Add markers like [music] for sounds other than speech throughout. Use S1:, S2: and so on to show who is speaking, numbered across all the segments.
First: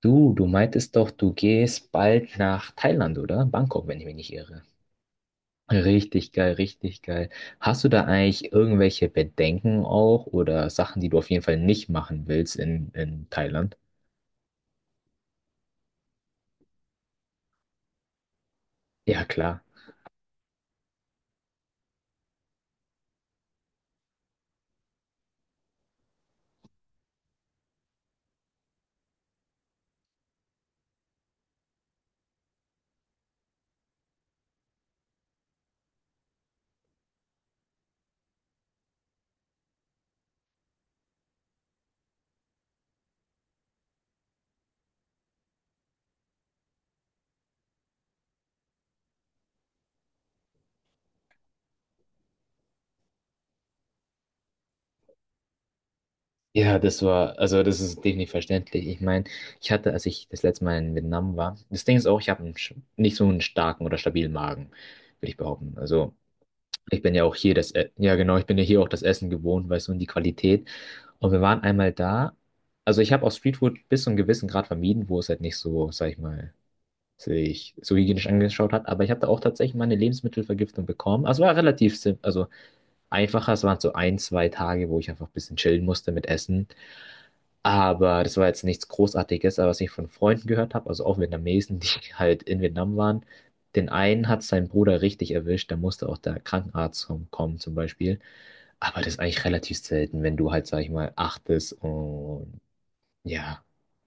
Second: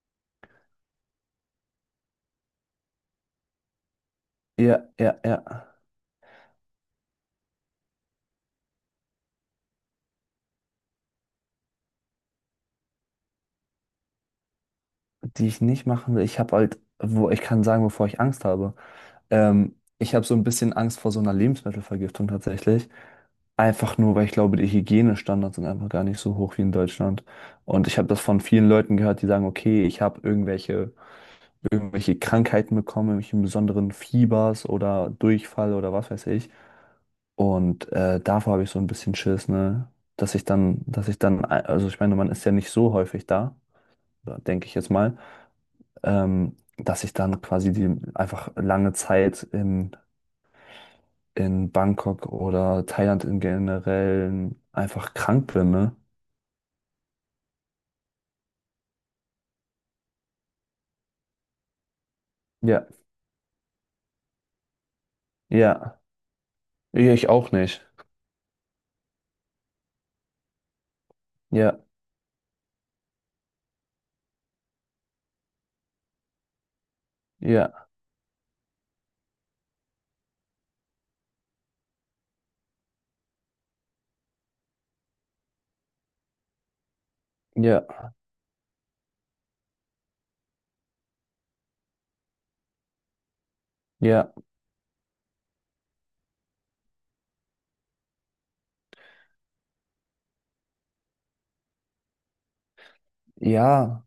S1: Du meintest doch, du gehst bald nach Thailand, oder? Bangkok, wenn ich mich nicht irre.
S2: Ja, ja, ja.
S1: Richtig geil, richtig geil. Hast du da eigentlich irgendwelche Bedenken auch oder Sachen, die du auf jeden Fall nicht machen willst in Thailand?
S2: Die ich nicht machen will. Ich habe halt, wo ich kann sagen, wovor ich Angst habe.
S1: Ja, klar.
S2: Ich habe so ein bisschen Angst vor so einer Lebensmittelvergiftung tatsächlich. Einfach nur, weil ich glaube, die Hygienestandards sind einfach gar nicht so hoch wie in Deutschland. Und ich habe das von vielen Leuten gehört, die sagen, okay, ich habe irgendwelche Krankheiten bekommen, irgendwelche besonderen Fiebers oder Durchfall oder was weiß ich. Und davor habe ich so ein bisschen Schiss, ne? Dass ich dann, also ich meine, man ist ja nicht so häufig da, denke ich jetzt mal. Dass ich dann quasi die einfach lange Zeit in, Bangkok oder Thailand im Generellen einfach krank bin, ne?
S1: Ja, das war, also das ist definitiv verständlich. Ich meine, ich hatte, als ich das letzte Mal in Vietnam war, das Ding ist auch, ich habe
S2: Ja,
S1: nicht so einen starken oder stabilen Magen, würde ich behaupten.
S2: ja,
S1: Also ich bin ja
S2: ich
S1: auch
S2: auch
S1: hier
S2: nicht.
S1: Ja genau, ich bin ja hier auch das Essen gewohnt, weißt du, und die Qualität. Und wir waren
S2: Ja,
S1: einmal da. Also ich habe auch Streetfood bis zu einem gewissen Grad vermieden, wo es halt nicht so, sag ich mal,
S2: ja,
S1: sich so hygienisch angeschaut hat. Aber ich habe da auch tatsächlich mal eine Lebensmittelvergiftung bekommen. Also war relativ simpel, also einfacher. Es waren so ein, zwei Tage, wo ich einfach ein bisschen chillen musste mit Essen.
S2: ja,
S1: Aber das war jetzt nichts Großartiges, aber was ich von Freunden gehört habe, also auch Vietnamesen, die [laughs] halt in Vietnam waren, den einen
S2: ja,
S1: hat sein Bruder richtig erwischt, da musste auch der Krankenarzt kommen zum Beispiel. Aber das ist eigentlich relativ selten, wenn du halt, sag ich mal, achtest und ja,
S2: ja.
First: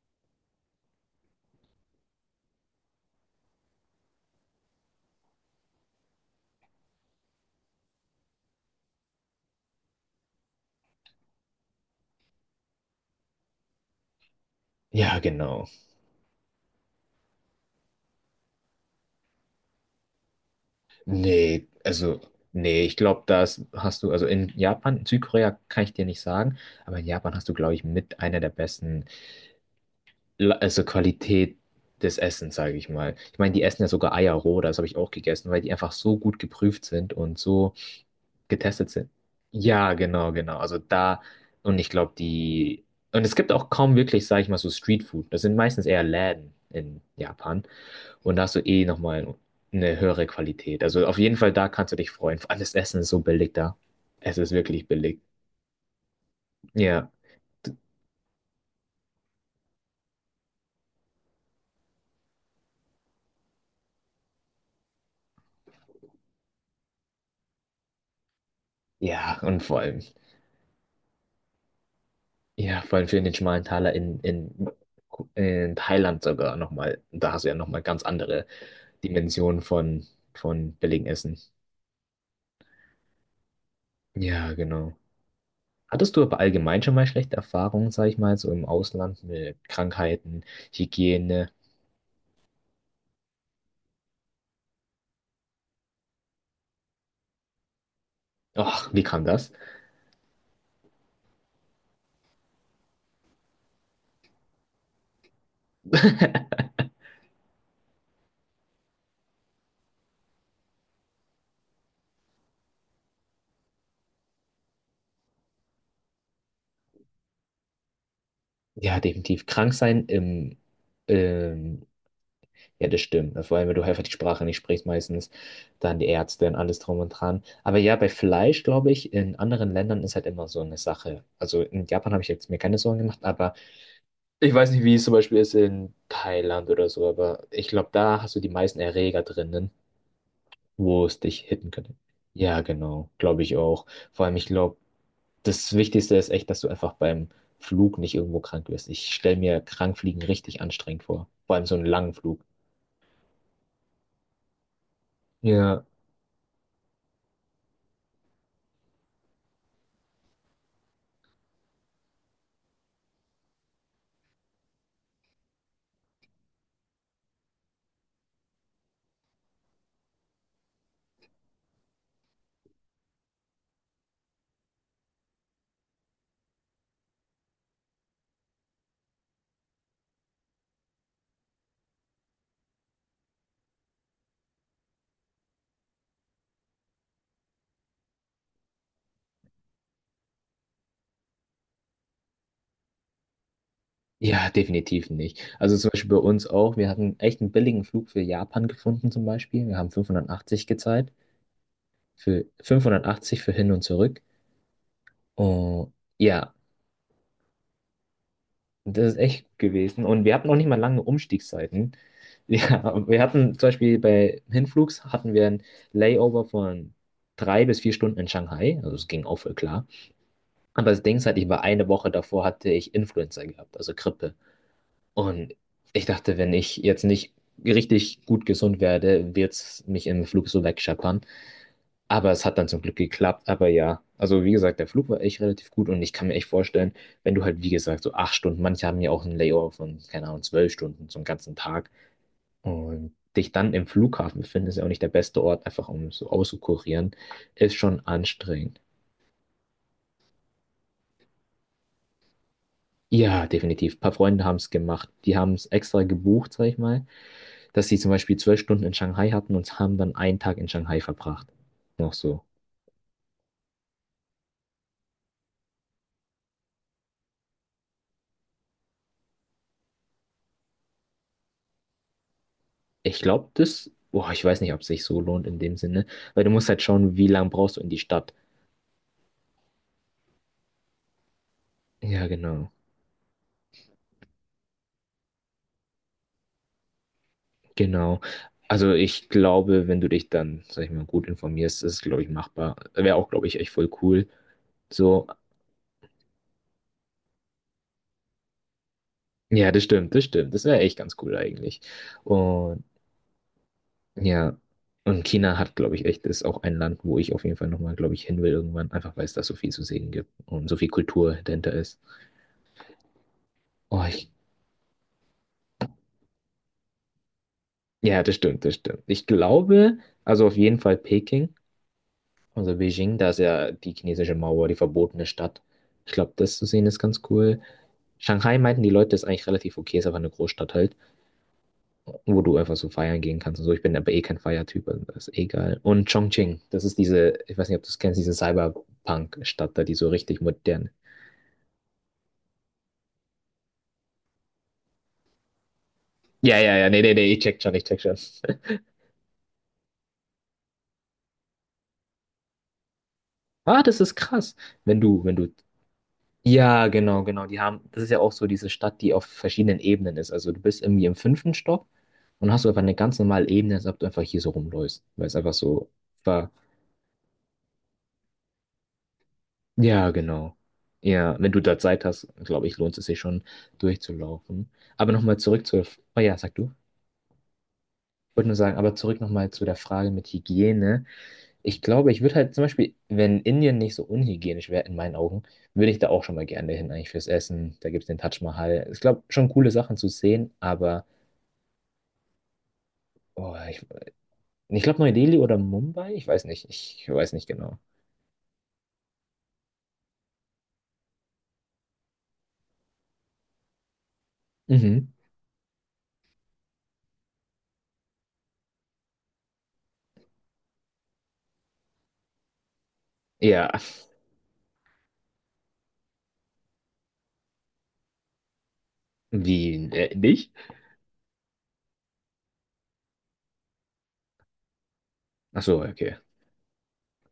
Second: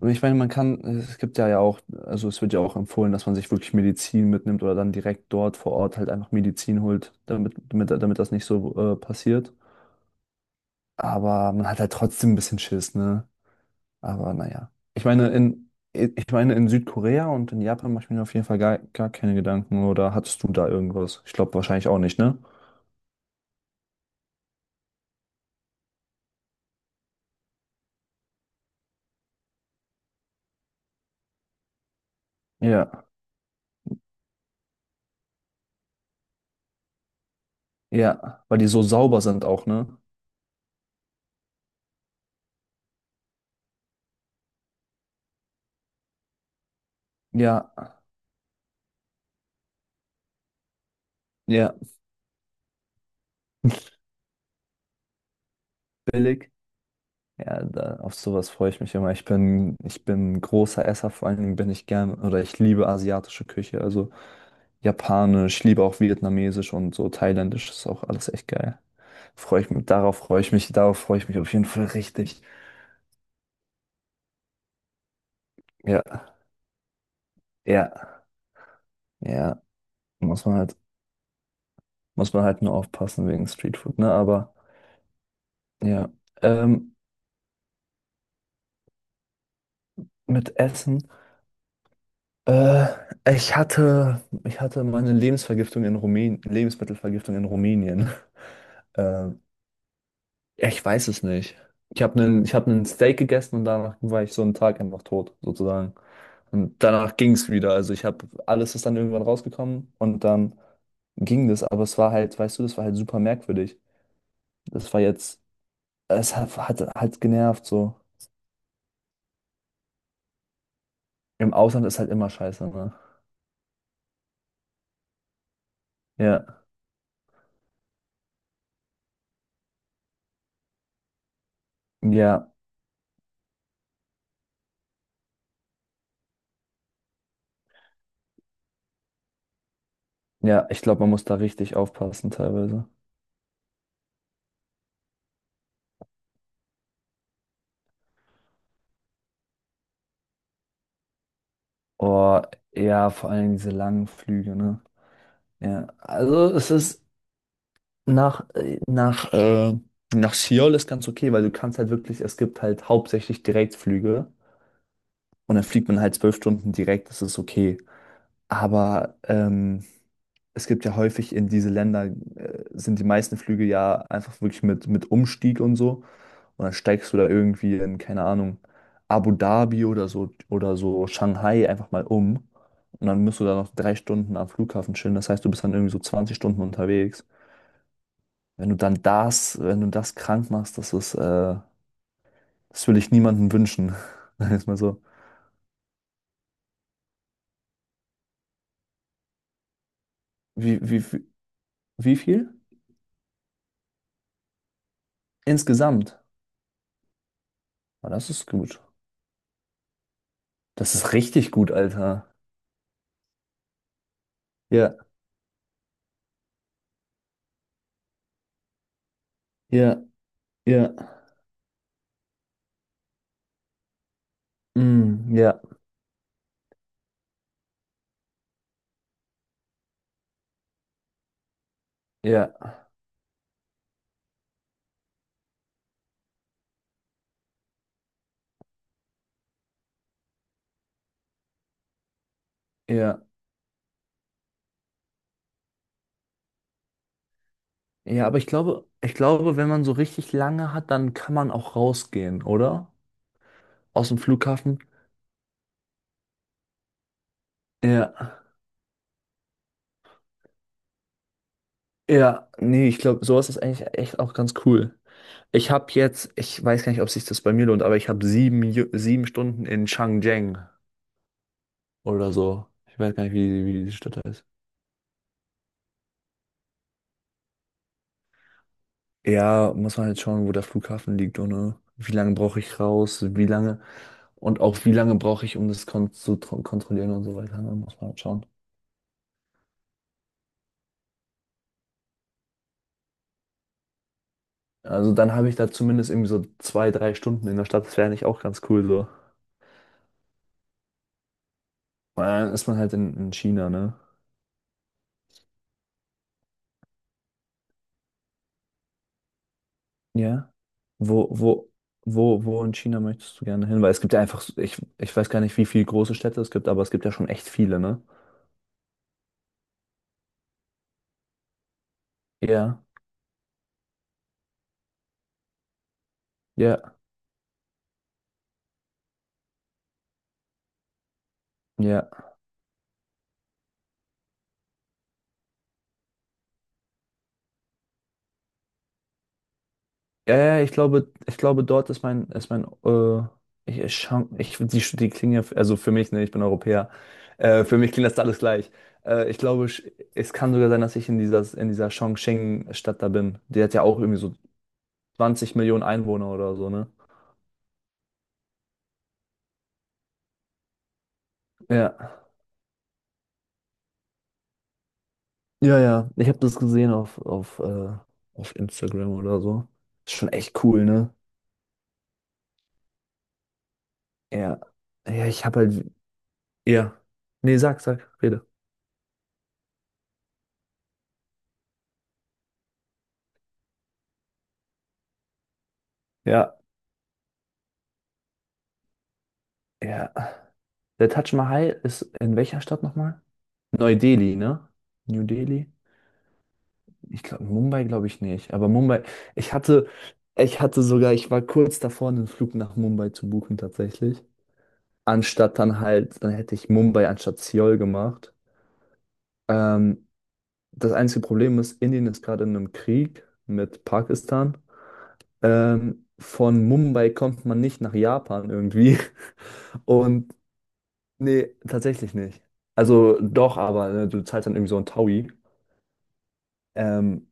S2: Und ich meine, man kann, es gibt ja auch, also es wird ja auch empfohlen, dass man sich wirklich Medizin mitnimmt oder dann direkt dort vor Ort halt einfach Medizin holt, damit das nicht so passiert. Aber man hat halt trotzdem ein bisschen Schiss, ne? Aber naja. Ich
S1: ja,
S2: meine,
S1: genau.
S2: in Südkorea und in Japan mache ich mir auf jeden Fall gar keine Gedanken. Oder hattest du da irgendwas? Ich glaube
S1: Nee,
S2: wahrscheinlich auch nicht,
S1: also,
S2: ne?
S1: nee, ich glaube, das hast du, also in Japan, in Südkorea kann ich dir nicht sagen, aber in Japan hast du, glaube ich, mit einer der besten also Qualität des Essens, sage ich
S2: Ja,
S1: mal. Ich meine, die essen ja sogar Eier roh, das habe ich auch gegessen, weil die einfach so gut geprüft sind und so
S2: ja, weil die so
S1: getestet sind.
S2: sauber sind auch,
S1: Ja,
S2: ne?
S1: genau, genau. Also da, und ich glaube, die, und es gibt auch kaum wirklich, sage ich mal, so Streetfood. Das sind meistens eher Läden in Japan.
S2: Ja,
S1: Und da hast du eh nochmal eine höhere Qualität. Also auf jeden Fall, da
S2: ja,
S1: kannst du dich freuen. Vor allem das Essen ist so billig da. Es ist wirklich billig.
S2: billig.
S1: Ja,
S2: Ja, da, auf sowas freue ich mich immer. Ich bin ein großer Esser, vor allen Dingen bin ich gern oder ich liebe asiatische Küche, also japanisch, ich liebe auch vietnamesisch und so thailändisch ist auch alles echt geil.
S1: ja, und
S2: Freue ich
S1: vor
S2: mich,
S1: allem.
S2: darauf freue ich mich, darauf freue ich mich auf jeden Fall richtig.
S1: Ja, vor allem für den schmalen Taler in Thailand
S2: Ja,
S1: sogar nochmal. Da hast du ja nochmal
S2: ja.
S1: ganz andere
S2: Ja,
S1: Dimensionen
S2: muss man
S1: von
S2: halt,
S1: billigem Essen.
S2: muss man halt nur aufpassen wegen Streetfood, ne?
S1: Ja,
S2: Aber
S1: genau.
S2: ja,
S1: Hattest du aber allgemein
S2: ähm,
S1: schon mal schlechte Erfahrungen, sag ich mal, so im Ausland mit Krankheiten,
S2: mit Essen.
S1: Hygiene?
S2: Äh, ich hatte meine Lebensvergiftung in Rumänien, Lebensmittelvergiftung in Rumänien. [laughs]
S1: Och, wie kam
S2: Ähm,
S1: das?
S2: ja, ich weiß es nicht. Ich habe einen Steak gegessen und danach war ich so einen Tag einfach tot, sozusagen.
S1: [laughs]
S2: Und danach ging es wieder. Also ich habe, alles ist dann irgendwann rausgekommen und dann ging das, aber es war halt, weißt du, das war halt super merkwürdig. Das war jetzt, es hat halt genervt so.
S1: Ja, definitiv. Krank sein im,
S2: Im
S1: ähm,
S2: Ausland ist halt immer scheiße,
S1: ja,
S2: ne?
S1: das stimmt. Vor allem, wenn du einfach die Sprache nicht sprichst, meistens dann die
S2: Ja,
S1: Ärzte und alles drum und dran. Aber ja, bei Fleisch, glaube ich, in anderen Ländern ist halt immer so eine Sache. Also in Japan habe ich
S2: ja,
S1: jetzt mir keine Sorgen gemacht, aber ich weiß nicht, wie es zum Beispiel ist in Thailand oder so, aber ich glaube, da hast du die meisten Erreger drinnen,
S2: ja, ich glaube,
S1: wo
S2: man
S1: es
S2: muss da
S1: dich hitten
S2: richtig
S1: könnte.
S2: aufpassen
S1: Ja,
S2: teilweise.
S1: genau, glaube ich auch. Vor allem, ich glaube, das Wichtigste ist echt, dass du einfach beim Flug nicht irgendwo krank wirst. Ich stelle mir Krankfliegen richtig anstrengend vor. Vor allem so einen langen
S2: Oh,
S1: Flug.
S2: ja, vor allem diese langen Flüge, ne?
S1: Ja.
S2: Ja, also es ist nach, äh, nach, äh, nach Seoul ist ganz okay, weil du kannst halt wirklich, es gibt halt hauptsächlich Direktflüge und dann fliegt man halt 12 Stunden direkt, das ist okay. Aber es gibt ja häufig in diese Länder, sind die meisten Flüge ja einfach wirklich mit Umstieg und so. Und dann steigst du da irgendwie in, keine Ahnung, Abu Dhabi oder so Shanghai einfach mal um. Und dann musst du da noch 3 Stunden am Flughafen chillen. Das heißt, du bist dann irgendwie so 20 Stunden unterwegs. Wenn du dann das, wenn du das krank machst, das ist, das will ich niemandem wünschen. [laughs]
S1: Ja,
S2: Sagen wir es mal so.
S1: definitiv nicht. Also zum Beispiel bei uns auch. Wir hatten echt einen billigen Flug für Japan gefunden zum Beispiel. Wir haben 580
S2: Wie, wie,
S1: gezahlt.
S2: wie wie
S1: Für
S2: viel?
S1: 580 für hin und zurück. Und
S2: Insgesamt.
S1: ja,
S2: Ah, das ist gut.
S1: das ist echt gut gewesen. Und wir hatten auch nicht mal
S2: Das
S1: lange
S2: ist richtig gut,
S1: Umstiegszeiten. [laughs]
S2: Alter.
S1: Ja, wir hatten zum Beispiel bei
S2: Ja,
S1: Hinflugs hatten wir ein Layover von 3 bis 4 Stunden in Shanghai. Also es ging auch voll klar.
S2: ja.
S1: Aber
S2: Ja,
S1: das Ding ist halt, ich war eine Woche davor hatte ich Influenza gehabt, also Grippe.
S2: mm,
S1: Und
S2: ja,
S1: ich dachte, wenn ich jetzt nicht richtig gut gesund werde, wird es mich im Flug so wegscheppern. Aber es
S2: ja,
S1: hat dann zum Glück geklappt. Aber ja, also wie gesagt, der Flug war echt relativ gut und ich kann mir echt vorstellen, wenn du halt, wie gesagt, so 8 Stunden, manche haben ja auch einen Layover von, keine Ahnung, 12 Stunden, so einen ganzen Tag. Und
S2: ja,
S1: dich dann im Flughafen befinden, ist ja auch nicht der beste Ort, einfach um so auszukurieren, ist schon
S2: ja, aber ich
S1: anstrengend.
S2: glaube, ich glaube, wenn man so richtig lange hat, dann kann man auch rausgehen, oder?
S1: Ja, definitiv. Ein
S2: Aus
S1: paar
S2: dem
S1: Freunde haben es
S2: Flughafen.
S1: gemacht. Die haben es extra gebucht, sag ich mal dass sie zum
S2: Ja,
S1: Beispiel 12 Stunden in Shanghai hatten und haben dann einen Tag in Shanghai verbracht. Noch so.
S2: ja, nee, ich glaube, sowas ist eigentlich echt auch ganz cool. Ich weiß gar nicht, ob sich das bei mir lohnt, aber ich habe 7 Stunden in Changcheng oder so. Ich weiß
S1: Ich
S2: gar nicht,
S1: glaube,
S2: wie
S1: das,
S2: die Stadt
S1: boah, ich
S2: heißt.
S1: weiß nicht, ob es sich so lohnt in dem Sinne, weil du musst halt schauen, wie lange brauchst du in die Stadt.
S2: Ja, muss man halt schauen, wo der Flughafen liegt und wie
S1: Ja,
S2: lange brauche
S1: genau,
S2: ich raus, wie lange und auch wie lange brauche ich, um das kontrollieren und so weiter. Ne, muss man halt
S1: genau.
S2: schauen.
S1: Also ich glaube, wenn du dich dann, sag ich mal, gut informierst, ist es, glaube ich, machbar. Wäre auch, glaube ich, echt voll cool.
S2: Also
S1: So,
S2: dann habe ich da zumindest irgendwie so 2, 3 Stunden in der Stadt. Das wäre eigentlich auch ganz cool so.
S1: ja, das stimmt, das stimmt. Das wäre echt ganz cool eigentlich.
S2: Und dann ist man
S1: Und
S2: halt in China, ne?
S1: ja, und China hat, glaube ich, echt, ist auch ein Land, wo ich auf jeden Fall nochmal, glaube ich, hin will irgendwann, einfach weil es da so viel zu sehen gibt
S2: Ja.
S1: und so viel
S2: Wo,
S1: Kultur
S2: wo,
S1: dahinter ist.
S2: wo in China möchtest du gerne hin? Weil es
S1: Oh,
S2: gibt ja
S1: ich,
S2: einfach, ich weiß gar nicht, wie viele große Städte es gibt, aber es gibt ja schon echt viele, ne?
S1: ja, das stimmt, das stimmt. Ich glaube, also auf jeden Fall Peking, also
S2: Ja,
S1: Beijing, da ist ja die chinesische Mauer, die verbotene Stadt. Ich glaube, das zu sehen
S2: ja,
S1: ist ganz cool. Shanghai meinten die Leute, ist eigentlich relativ okay, ist einfach eine Großstadt halt,
S2: ja.
S1: wo du einfach so feiern gehen kannst und so. Ich bin aber eh kein Feiertyp, also das ist eh egal. Und Chongqing, das ist diese, ich weiß nicht, ob du es kennst, diese Cyberpunk-Stadt da, die so
S2: Ja,
S1: richtig
S2: ja, ja, ich
S1: modern.
S2: glaube, ich glaube, dort ist mein, ich, ich die klingen ja, also für mich, ne, ich bin
S1: Ja, ja, ja,
S2: Europäer,
S1: nee, nee, nee, ich check schon,
S2: für
S1: ich
S2: mich
S1: check
S2: klingt
S1: schon.
S2: das alles gleich.
S1: [laughs]
S2: Ich glaube, es kann sogar sein, dass ich in dieser, Chongqing-Stadt da bin. Die hat
S1: Ah,
S2: ja auch
S1: das ist
S2: irgendwie so
S1: krass. Wenn du, wenn du.
S2: 20 Millionen Einwohner oder so, ne?
S1: Ja, genau, genau. Die haben, das ist ja auch so diese Stadt, die auf verschiedenen Ebenen ist. Also du bist irgendwie im fünften Stock
S2: Ja.
S1: und hast du einfach eine ganz normale Ebene, als ob du einfach hier so rumläufst. Weil es einfach
S2: Ja,
S1: so
S2: ja, ich habe
S1: war.
S2: das gesehen auf, auf Instagram oder so.
S1: Ja,
S2: Ist schon
S1: genau.
S2: echt cool, ne?
S1: Ja, wenn du da Zeit hast, glaube ich, lohnt es sich schon
S2: Ja.
S1: durchzulaufen. Aber
S2: Ja,
S1: nochmal
S2: ich habe
S1: zurück zur.
S2: halt,
S1: Oh ja, sag du. Ich
S2: ja. Nee,
S1: wollte
S2: rede.
S1: nur sagen, aber zurück nochmal zu der Frage mit Hygiene. Ich glaube, ich würde halt zum Beispiel, wenn Indien nicht so unhygienisch wäre, in meinen Augen, würde ich da auch schon mal
S2: Ja,
S1: gerne hin, eigentlich fürs Essen. Da gibt es den Taj Mahal. Ich glaube, schon coole Sachen zu
S2: ja.
S1: sehen, aber
S2: Der Taj Mahal ist in welcher Stadt nochmal?
S1: oh, ich,
S2: Neu-Delhi, ne?
S1: ich glaube,
S2: New
S1: Neu-Delhi oder
S2: Delhi?
S1: Mumbai? Ich weiß nicht. Ich
S2: Ich
S1: weiß
S2: glaube,
S1: nicht genau.
S2: Mumbai glaube ich nicht. Aber Mumbai, ich hatte, ich hatte sogar, ich war kurz davor, einen Flug nach Mumbai zu buchen tatsächlich.
S1: Mhm.
S2: Anstatt dann halt, dann hätte ich Mumbai anstatt Seoul gemacht. Ähm, Das einzige Problem ist, Indien ist gerade in einem Krieg
S1: Ja.
S2: mit Pakistan. Von Mumbai kommt man nicht nach Japan irgendwie. [laughs]
S1: Wie,
S2: Und
S1: nicht?
S2: nee, tatsächlich nicht. Also doch, aber ne, du zahlst dann irgendwie so ein Taui.
S1: Ach so, okay.
S2: Ähm,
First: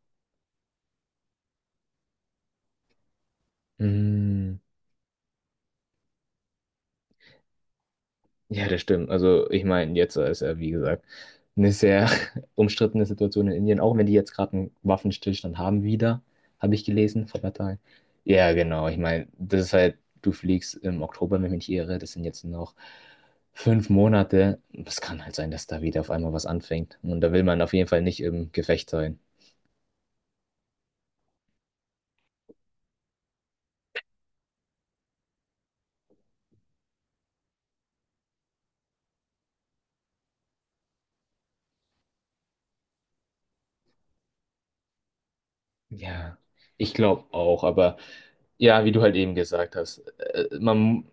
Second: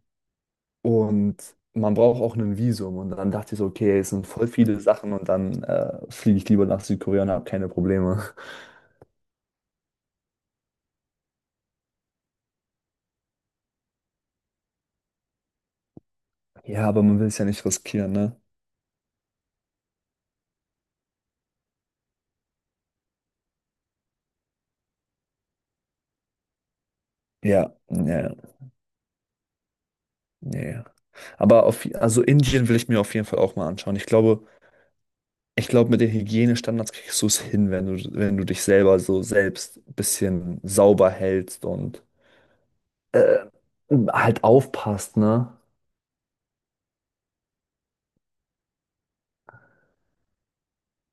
S2: und man braucht auch ein Visum. Und dann dachte ich so, okay, es sind voll
S1: Mm.
S2: viele Sachen und dann fliege ich lieber nach Südkorea und habe keine Probleme. [laughs]
S1: Ja, das stimmt. Also ich meine, jetzt ist ja, wie gesagt, eine sehr [laughs] umstrittene Situation in Indien, auch wenn die jetzt gerade einen Waffenstillstand haben wieder, habe ich
S2: Ja, aber man
S1: gelesen
S2: will es
S1: vor ein
S2: ja
S1: paar
S2: nicht
S1: Tagen.
S2: riskieren, ne?
S1: Ja, genau. Ich meine, das ist halt, du fliegst im Oktober, wenn ich mich nicht irre, das sind jetzt noch 5 Monate. Es kann halt sein, dass da wieder auf einmal was anfängt. Und da will man auf
S2: Ja,
S1: jeden Fall
S2: ja,
S1: nicht
S2: ja.
S1: im Gefecht sein.
S2: Ja. Ja. Aber auf, also Indien will ich mir auf jeden Fall auch mal anschauen. Ich glaube, mit den Hygienestandards kriegst du es hin, wenn du, wenn du dich selber so selbst ein bisschen sauber hältst und äh, halt aufpasst, ne?
S1: Ja, ich glaube auch, aber ja, wie du halt eben gesagt hast, man,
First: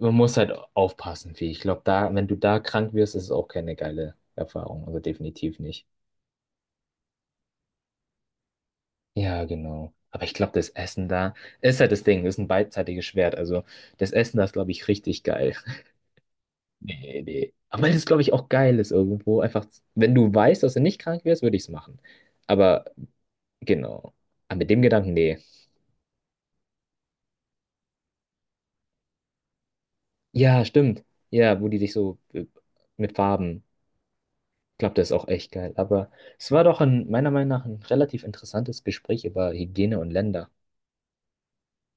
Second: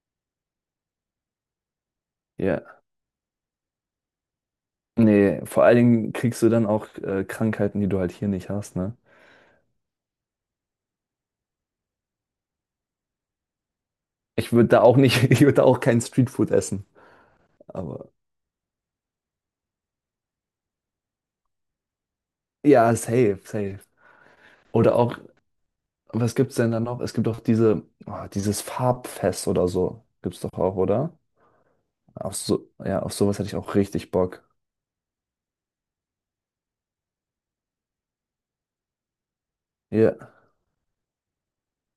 S1: man muss halt aufpassen, wie ich glaube, da, wenn du da
S2: Ja.
S1: krank wirst, ist es auch keine geile Erfahrung. Also
S2: Nee,
S1: definitiv
S2: vor allen
S1: nicht.
S2: Dingen kriegst du dann auch Krankheiten, die du halt hier nicht hast, ne?
S1: Ja, genau. Aber ich glaube, das Essen da ist halt das Ding, ist ein beidseitiges Schwert. Also das Essen da ist,
S2: Ich würde
S1: glaube
S2: da
S1: ich,
S2: auch
S1: richtig
S2: nicht, [laughs] ich würde
S1: geil.
S2: da auch
S1: [laughs]
S2: kein Streetfood essen.
S1: Nee, nee. Aber das ist,
S2: Aber
S1: glaube ich, auch geil ist irgendwo. Einfach, wenn du weißt, dass du nicht krank wirst, würde ich es machen. Aber
S2: ja, safe, safe.
S1: genau. Aber mit dem
S2: Oder
S1: Gedanken,
S2: auch,
S1: nee.
S2: was gibt's denn da noch? Es gibt doch diese, oh, dieses Farbfest oder so. Gibt's doch
S1: Ja,
S2: auch,
S1: stimmt.
S2: oder?
S1: Ja, wo die sich so
S2: Auf so, ja, auf
S1: mit
S2: sowas hätte ich
S1: Farben.
S2: auch richtig Bock.
S1: Ich glaube, der ist auch echt geil. Aber es war doch ein, meiner Meinung nach ein relativ interessantes Gespräch über Hygiene und
S2: Ja,
S1: Länder.